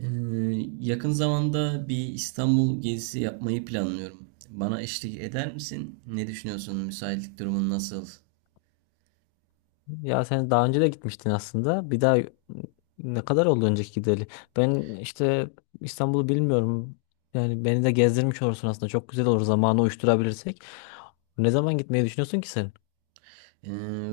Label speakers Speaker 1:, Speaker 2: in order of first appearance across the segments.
Speaker 1: Ee, Yakın zamanda bir İstanbul gezisi yapmayı planlıyorum. Bana eşlik eder misin? Ne düşünüyorsun? Müsaitlik durumun nasıl?
Speaker 2: Ya sen daha önce de gitmiştin aslında. Bir daha ne kadar oldu önceki gideli? Ben işte İstanbul'u bilmiyorum. Yani beni de gezdirmiş olursun aslında. Çok güzel olur zamanı uyuşturabilirsek. Ne zaman gitmeyi düşünüyorsun ki sen?
Speaker 1: Ee,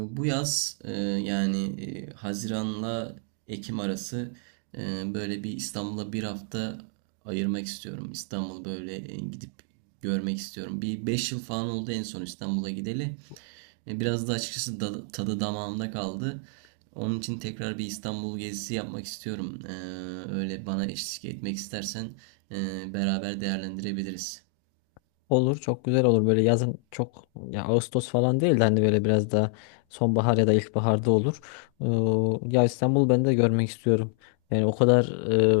Speaker 1: Bu yaz yani Haziran'la Ekim arası böyle bir İstanbul'a bir hafta ayırmak istiyorum. İstanbul böyle gidip görmek istiyorum. Bir 5 yıl falan oldu en son İstanbul'a gideli. Biraz da açıkçası tadı damağımda kaldı. Onun için tekrar bir İstanbul gezisi yapmak istiyorum. Öyle bana eşlik etmek istersen beraber değerlendirebiliriz.
Speaker 2: Olur, çok güzel olur böyle yazın, çok ya Ağustos falan değil de hani böyle biraz daha sonbahar ya da ilkbaharda olur. Ya İstanbul ben de görmek istiyorum. Yani o kadar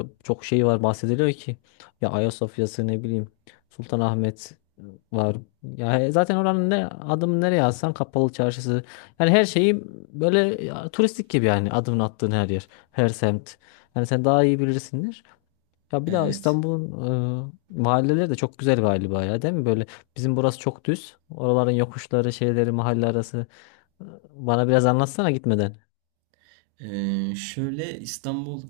Speaker 2: çok şey var bahsediliyor ki, ya Ayasofya'sı, ne bileyim Sultanahmet var. Ya zaten oranın, ne adımı nereye atsan, kapalı çarşısı. Yani her şeyi böyle ya, turistik gibi, yani adımını attığın her yer, her semt. Yani sen daha iyi bilirsindir. Ya bir daha
Speaker 1: Evet.
Speaker 2: İstanbul'un mahalleleri de çok güzel galiba ya, değil mi? Böyle bizim burası çok düz. Oraların yokuşları, şeyleri, mahalle arası. E, Bana biraz anlatsana gitmeden.
Speaker 1: Şöyle İstanbul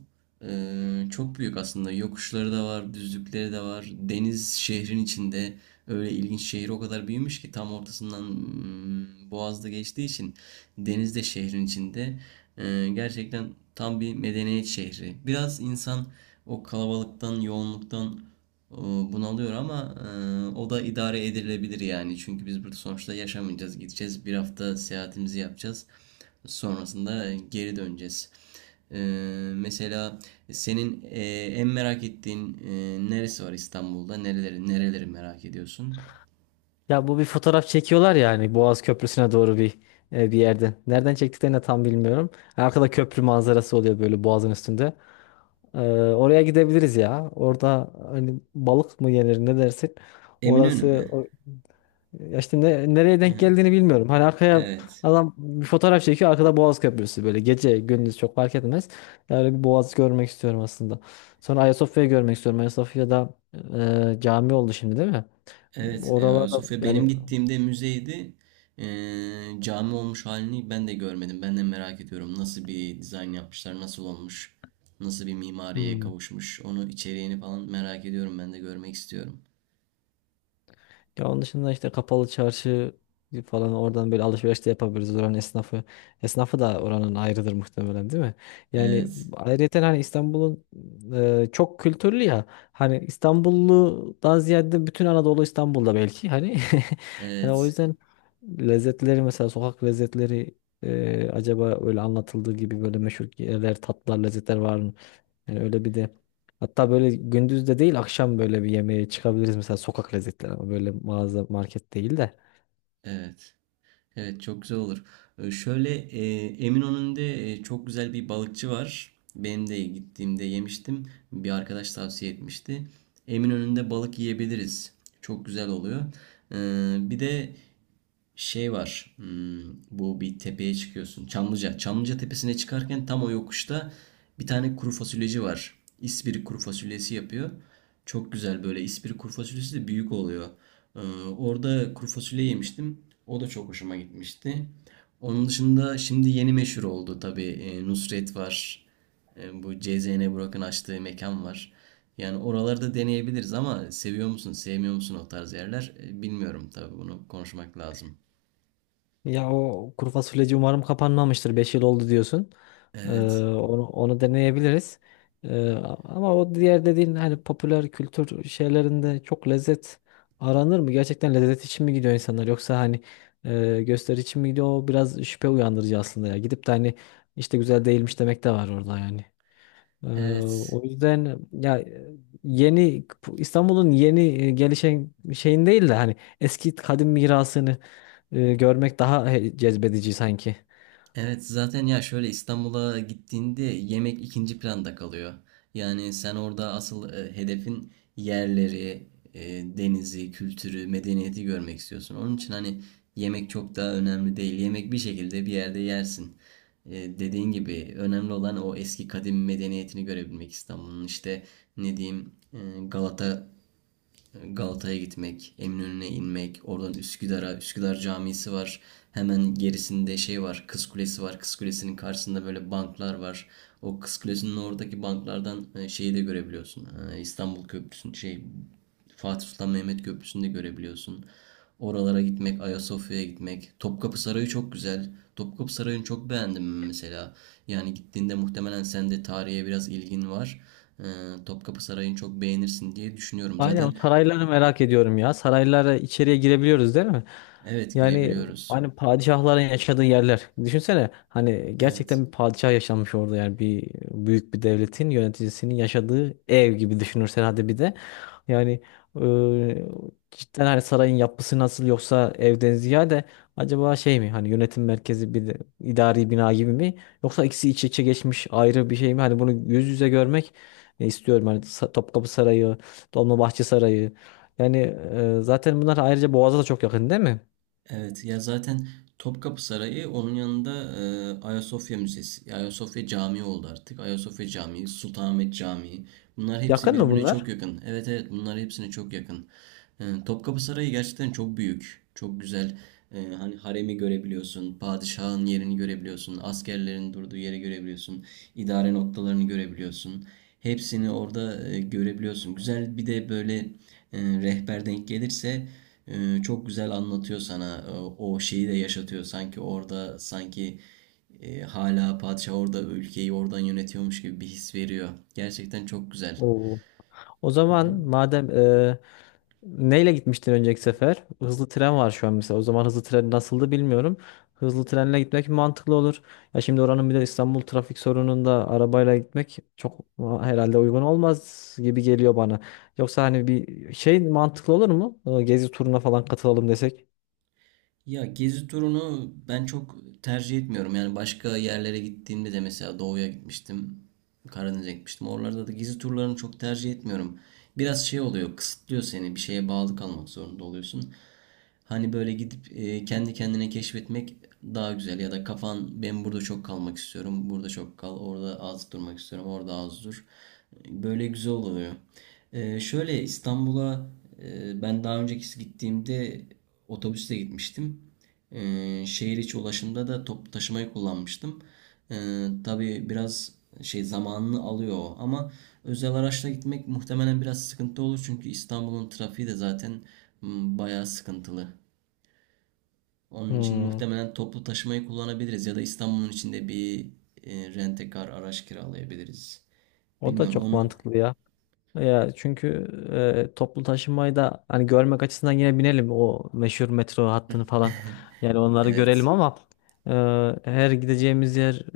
Speaker 1: çok büyük aslında. Yokuşları da var, düzlükleri de var. Deniz şehrin içinde. Öyle ilginç şehir, o kadar büyümüş ki tam ortasından Boğaz'da geçtiği için deniz de şehrin içinde. Gerçekten tam bir medeniyet şehri. Biraz insan o kalabalıktan, yoğunluktan bunalıyor ama o da idare edilebilir yani. Çünkü biz burada sonuçta yaşamayacağız, gideceğiz. Bir hafta seyahatimizi yapacağız. Sonrasında geri döneceğiz. E, Mesela senin en merak ettiğin neresi var İstanbul'da? Nereleri, nereleri merak ediyorsun?
Speaker 2: Ya bu bir fotoğraf çekiyorlar yani Boğaz Köprüsü'ne doğru bir yerde. Nereden çektiklerini de tam bilmiyorum. Arkada köprü manzarası oluyor böyle Boğaz'ın üstünde. E, oraya gidebiliriz ya. Orada hani balık mı yenir, ne dersin?
Speaker 1: Eminönü
Speaker 2: Orası.
Speaker 1: mü?
Speaker 2: Ya işte nereye
Speaker 1: Hı
Speaker 2: denk
Speaker 1: hı.
Speaker 2: geldiğini bilmiyorum. Hani arkaya
Speaker 1: Evet.
Speaker 2: adam bir fotoğraf çekiyor, arkada Boğaz Köprüsü, böyle gece gündüz çok fark etmez. Öyle bir Boğaz görmek istiyorum aslında. Sonra Ayasofya'yı görmek istiyorum. Ayasofya'da cami oldu şimdi, değil mi?
Speaker 1: Evet,
Speaker 2: Oralarda
Speaker 1: Ayasofya benim
Speaker 2: yani.
Speaker 1: gittiğimde müzeydi. E, Cami olmuş halini ben de görmedim. Ben de merak ediyorum nasıl bir dizayn yapmışlar, nasıl olmuş, nasıl bir mimariye kavuşmuş. Onu içeriğini falan merak ediyorum. Ben de görmek istiyorum.
Speaker 2: Ya onun dışında işte kapalı çarşı falan, oradan böyle alışveriş de yapabiliriz, oranın esnafı. Esnafı da oranın ayrıdır muhtemelen, değil mi? Yani
Speaker 1: Evet,
Speaker 2: ayrıyeten hani İstanbul'un çok kültürlü ya. Hani İstanbullu daha ziyade, bütün Anadolu İstanbul'da belki hani. Yani o
Speaker 1: evet,
Speaker 2: yüzden lezzetleri, mesela sokak lezzetleri, acaba öyle anlatıldığı gibi böyle meşhur yerler, tatlar, lezzetler var mı? Yani öyle bir de, hatta böyle gündüz de değil, akşam böyle bir yemeğe çıkabiliriz, mesela sokak lezzetleri, ama böyle mağaza market değil de.
Speaker 1: evet. Evet, çok güzel olur. Şöyle Eminönü'nde çok güzel bir balıkçı var. Benim de gittiğimde yemiştim. Bir arkadaş tavsiye etmişti. Eminönü'nde balık yiyebiliriz. Çok güzel oluyor. Bir de şey var. Bu bir tepeye çıkıyorsun. Çamlıca. Çamlıca tepesine çıkarken tam o yokuşta bir tane kuru fasulyeci var. İspiri kuru fasulyesi yapıyor. Çok güzel böyle. İspiri kuru fasulyesi de büyük oluyor. Ee, Orada kuru fasulye yemiştim. O da çok hoşuma gitmişti. Onun dışında şimdi yeni meşhur oldu tabii. Nusret var. Bu CZN Burak'ın açtığı mekan var. Yani oralarda deneyebiliriz ama seviyor musun, sevmiyor musun o tarz yerler? Bilmiyorum tabii, bunu konuşmak lazım.
Speaker 2: Ya o kuru fasulyeci umarım kapanmamıştır. 5 yıl oldu diyorsun. Ee,
Speaker 1: Evet.
Speaker 2: onu deneyebiliriz. Ee, ama o diğer dediğin, hani popüler kültür şeylerinde çok lezzet aranır mı? Gerçekten lezzet için mi gidiyor insanlar, yoksa hani gösteri için mi gidiyor? O biraz şüphe uyandırıcı aslında ya. Gidip de hani işte güzel değilmiş demek de var orada yani. Ee,
Speaker 1: Evet.
Speaker 2: o yüzden ya, yeni İstanbul'un yeni gelişen şeyin değil de hani eski kadim mirasını görmek daha cezbedici sanki.
Speaker 1: Evet, zaten ya şöyle İstanbul'a gittiğinde yemek ikinci planda kalıyor. Yani sen orada asıl hedefin yerleri, e, denizi, kültürü, medeniyeti görmek istiyorsun. Onun için hani yemek çok daha önemli değil. Yemek bir şekilde bir yerde yersin. E, Dediğin gibi önemli olan o eski kadim medeniyetini görebilmek İstanbul'un. İşte ne diyeyim, Galata Galata'ya gitmek, Eminönü'ne inmek, oradan Üsküdar'a, Üsküdar Camisi var. Hemen gerisinde şey var, Kız Kulesi var. Kız Kulesi'nin karşısında böyle banklar var. O Kız Kulesi'nin oradaki banklardan şeyi de görebiliyorsun. İstanbul Köprüsü'nün Fatih Sultan Mehmet Köprüsü'nü de görebiliyorsun. Oralara gitmek, Ayasofya'ya gitmek. Topkapı Sarayı çok güzel. Topkapı Sarayı'nı çok beğendim mesela. Yani gittiğinde muhtemelen sen de tarihe biraz ilgin var. Ee, Topkapı Sarayı'nı çok beğenirsin diye düşünüyorum.
Speaker 2: Aynen, o
Speaker 1: Zaten.
Speaker 2: sarayları merak ediyorum ya. Saraylara içeriye girebiliyoruz değil mi?
Speaker 1: Evet,
Speaker 2: Yani
Speaker 1: girebiliyoruz.
Speaker 2: hani padişahların yaşadığı yerler. Düşünsene hani,
Speaker 1: Evet.
Speaker 2: gerçekten bir padişah yaşanmış orada, yani bir büyük bir devletin yöneticisinin yaşadığı ev gibi düşünürsen hadi bir de. Yani cidden hani sarayın yapısı nasıl, yoksa evden ziyade acaba şey mi, hani yönetim merkezi bir de idari bina gibi mi, yoksa ikisi iç içe geçmiş ayrı bir şey mi? Hani bunu yüz yüze görmek istiyorum hani, Topkapı Sarayı, Dolmabahçe Sarayı. Yani zaten bunlar ayrıca Boğaz'a da çok yakın değil mi?
Speaker 1: Evet ya, zaten Topkapı Sarayı onun yanında Ayasofya Müzesi. Ayasofya Camii oldu artık. Ayasofya Camii, Sultanahmet Camii. Bunlar hepsi
Speaker 2: Yakın mı
Speaker 1: birbirine çok
Speaker 2: bunlar?
Speaker 1: yakın. Evet, evet, bunlar hepsine çok yakın. Topkapı Sarayı gerçekten çok büyük. Çok güzel. Hani haremi görebiliyorsun. Padişahın yerini görebiliyorsun. Askerlerin durduğu yeri görebiliyorsun. İdare noktalarını görebiliyorsun. Hepsini orada görebiliyorsun. Güzel, bir de böyle rehber denk gelirse çok güzel anlatıyor sana. O şeyi de yaşatıyor sanki orada, sanki hala padişah orada ülkeyi oradan yönetiyormuş gibi bir his veriyor. Gerçekten çok güzel.
Speaker 2: Oo. O zaman madem, e, neyle gitmiştin önceki sefer? Hızlı tren var şu an mesela. O zaman hızlı tren nasıldı bilmiyorum. Hızlı trenle gitmek mantıklı olur. Ya şimdi oranın bir de İstanbul trafik sorununda arabayla gitmek çok herhalde uygun olmaz gibi geliyor bana. Yoksa hani bir şey mantıklı olur mu? Gezi turuna falan katılalım desek.
Speaker 1: Ya gezi turunu ben çok tercih etmiyorum. Yani başka yerlere gittiğimde de mesela doğuya gitmiştim. Karadeniz'e gitmiştim. Oralarda da gezi turlarını çok tercih etmiyorum. Biraz şey oluyor, kısıtlıyor seni. Bir şeye bağlı kalmak zorunda oluyorsun. Hani böyle gidip kendi kendine keşfetmek daha güzel. Ya da kafan, ben burada çok kalmak istiyorum. Burada çok kal. Orada az durmak istiyorum. Orada az dur. Böyle güzel oluyor. Şöyle İstanbul'a ben daha önceki gittiğimde otobüsle gitmiştim. Şehir içi ulaşımda da toplu taşımayı kullanmıştım. Tabii biraz zamanını alıyor o, ama özel araçla gitmek muhtemelen biraz sıkıntı olur çünkü İstanbul'un trafiği de zaten bayağı sıkıntılı. Onun için
Speaker 2: Hmm,
Speaker 1: muhtemelen toplu taşımayı kullanabiliriz ya da İstanbul'un içinde bir rent-a-car araç kiralayabiliriz.
Speaker 2: o da
Speaker 1: Bilmiyorum
Speaker 2: çok
Speaker 1: onu.
Speaker 2: mantıklı ya. Ya çünkü toplu taşımayı da hani görmek açısından yine binelim o meşhur metro hattını falan. Yani onları görelim,
Speaker 1: Evet.
Speaker 2: ama e, her gideceğimiz yer,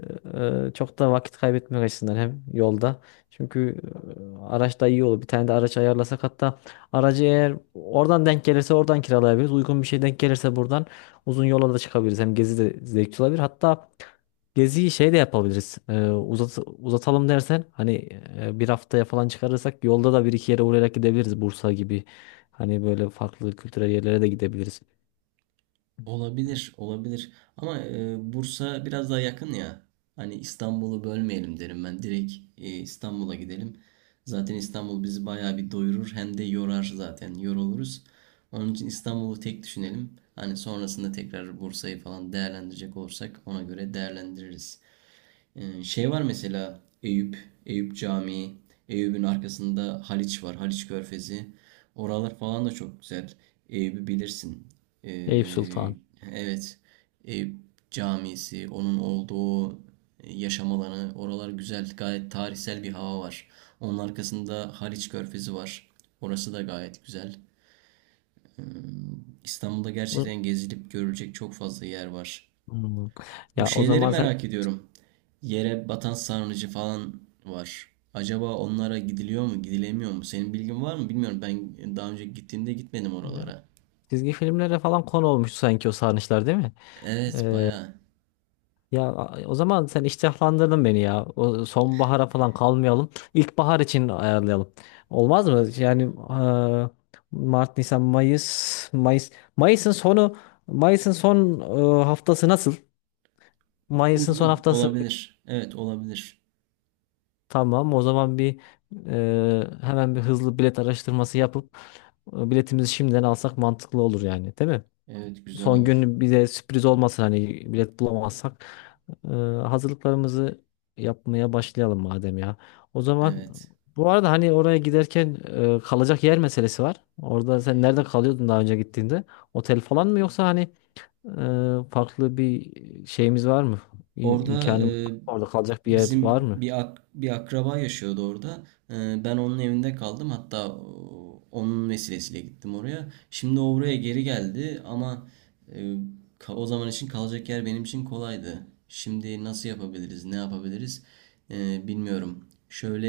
Speaker 2: çok da vakit kaybetmek açısından hem yolda. Çünkü araç da iyi olur. Bir tane de araç ayarlasak, hatta aracı eğer oradan denk gelirse oradan kiralayabiliriz. Uygun bir şey denk gelirse buradan uzun yola da çıkabiliriz. Hem gezi de zevkli olabilir. Hatta geziyi şey de yapabiliriz. Uzatalım dersen hani, bir haftaya falan çıkarırsak yolda da bir iki yere uğrayarak gidebiliriz. Bursa gibi, hani böyle farklı kültürel yerlere de gidebiliriz.
Speaker 1: Olabilir, olabilir. Ama Bursa biraz daha yakın ya. Hani İstanbul'u bölmeyelim derim ben. Direkt İstanbul'a gidelim. Zaten İstanbul bizi bayağı bir doyurur. Hem de yorar zaten. Yoruluruz. Onun için İstanbul'u tek düşünelim. Hani sonrasında tekrar Bursa'yı falan değerlendirecek olursak ona göre değerlendiririz. Şey var mesela Eyüp, Eyüp Camii, Eyüp'ün arkasında Haliç var, Haliç Körfezi. Oralar falan da çok güzel. Eyüp'ü bilirsin.
Speaker 2: Eyüp
Speaker 1: Ee,
Speaker 2: Sultan.
Speaker 1: evet, Eyüp Camisi, onun olduğu yaşam alanı, oralar güzel, gayet tarihsel bir hava var. Onun arkasında Haliç Körfezi var. Orası da gayet güzel. İstanbul'da gerçekten gezilip görülecek çok fazla yer var.
Speaker 2: Hmm.
Speaker 1: Bu
Speaker 2: Ya o
Speaker 1: şeyleri
Speaker 2: zaman sen,
Speaker 1: merak ediyorum. Yere batan sarnıcı falan var. Acaba onlara gidiliyor mu, gidilemiyor mu? Senin bilgin var mı? Bilmiyorum. Ben daha önce gittiğimde gitmedim
Speaker 2: ya,
Speaker 1: oralara.
Speaker 2: çizgi filmlere falan konu olmuş sanki o sarnıçlar değil mi?
Speaker 1: Evet,
Speaker 2: Ee,
Speaker 1: bayağı.
Speaker 2: Ya o zaman sen iştahlandırdın beni ya. O sonbahara falan kalmayalım. İlkbahar için ayarlayalım. Olmaz mı? Yani eee, Mart, Nisan, Mayıs, Mayıs. Mayıs'ın sonu Mayıs'ın son haftası nasıl? Mayıs'ın son
Speaker 1: Uygun
Speaker 2: haftası.
Speaker 1: olabilir. Evet, olabilir.
Speaker 2: Tamam. O zaman bir, hemen bir hızlı bilet araştırması yapıp biletimizi şimdiden alsak mantıklı olur yani, değil mi?
Speaker 1: Evet, güzel
Speaker 2: Son
Speaker 1: olur.
Speaker 2: gün bize sürpriz olmasın hani, bilet bulamazsak. Ee, hazırlıklarımızı yapmaya başlayalım madem ya. O zaman
Speaker 1: Evet.
Speaker 2: bu arada hani oraya giderken kalacak yer meselesi var. Orada sen nerede kalıyordun daha önce gittiğinde? Otel falan mı, yoksa hani farklı bir şeyimiz var mı?
Speaker 1: Orada
Speaker 2: İmkanımız var mı? Orada kalacak bir yer var
Speaker 1: bizim
Speaker 2: mı?
Speaker 1: bir bir akraba yaşıyordu orada. Ben onun evinde kaldım. Hatta onun vesilesiyle gittim oraya. Şimdi o buraya geri geldi ama e, o zaman için kalacak yer benim için kolaydı. Şimdi nasıl yapabiliriz, ne yapabiliriz? Bilmiyorum. Şöyle,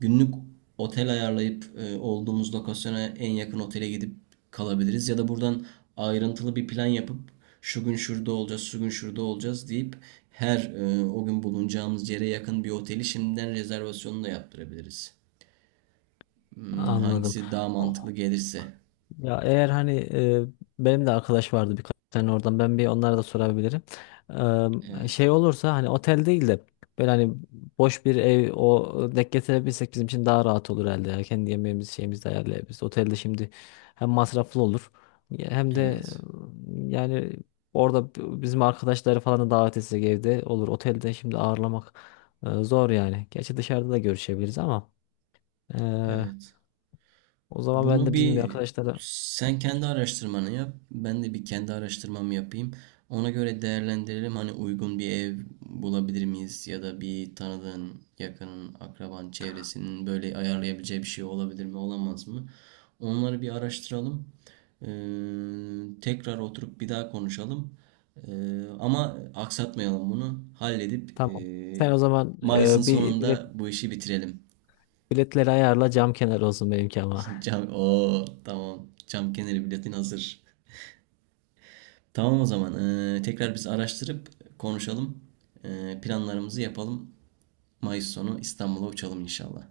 Speaker 1: günlük otel ayarlayıp olduğumuz lokasyona en yakın otele gidip kalabiliriz. Ya da buradan ayrıntılı bir plan yapıp şu gün şurada olacağız, şu gün şurada olacağız deyip her o gün bulunacağımız yere yakın bir oteli şimdiden rezervasyonunu da yaptırabiliriz. Hmm,
Speaker 2: Anladım.
Speaker 1: hangisi daha mantıklı gelirse.
Speaker 2: Ya eğer hani, benim de arkadaş vardı birkaç tane oradan, ben bir onlara da sorabilirim.
Speaker 1: Evet.
Speaker 2: Şey olursa, hani otel değil de böyle hani boş bir ev o denk getirebilsek bizim için daha rahat olur herhalde. Ya. Kendi yemeğimizi, şeyimizi de ayarlayabiliriz. Otelde şimdi hem masraflı olur, hem de
Speaker 1: Evet,
Speaker 2: yani orada bizim arkadaşları falan da davet etsek evde olur. Otelde şimdi ağırlamak zor yani. Gerçi dışarıda da görüşebiliriz ama e,
Speaker 1: evet.
Speaker 2: o zaman ben
Speaker 1: Bunu
Speaker 2: de bizim bir
Speaker 1: bir
Speaker 2: arkadaşlara.
Speaker 1: sen kendi araştırmanı yap. Ben de bir kendi araştırmamı yapayım. Ona göre değerlendirelim. Hani uygun bir ev bulabilir miyiz? Ya da bir tanıdığın, yakının, akraban, çevresinin böyle ayarlayabileceği bir şey olabilir mi, olamaz mı? Onları bir araştıralım. Ee, Tekrar oturup bir daha konuşalım. Ama aksatmayalım bunu. Halledip
Speaker 2: Tamam. Sen o zaman
Speaker 1: Mayıs'ın sonunda bu işi bitirelim.
Speaker 2: biletleri ayarla, cam kenarı olsun benimki ama.
Speaker 1: Cam, o tamam. Cam kenarı biletin hazır. Tamam o zaman. Tekrar biz araştırıp konuşalım. Planlarımızı yapalım. Mayıs sonu İstanbul'a uçalım inşallah.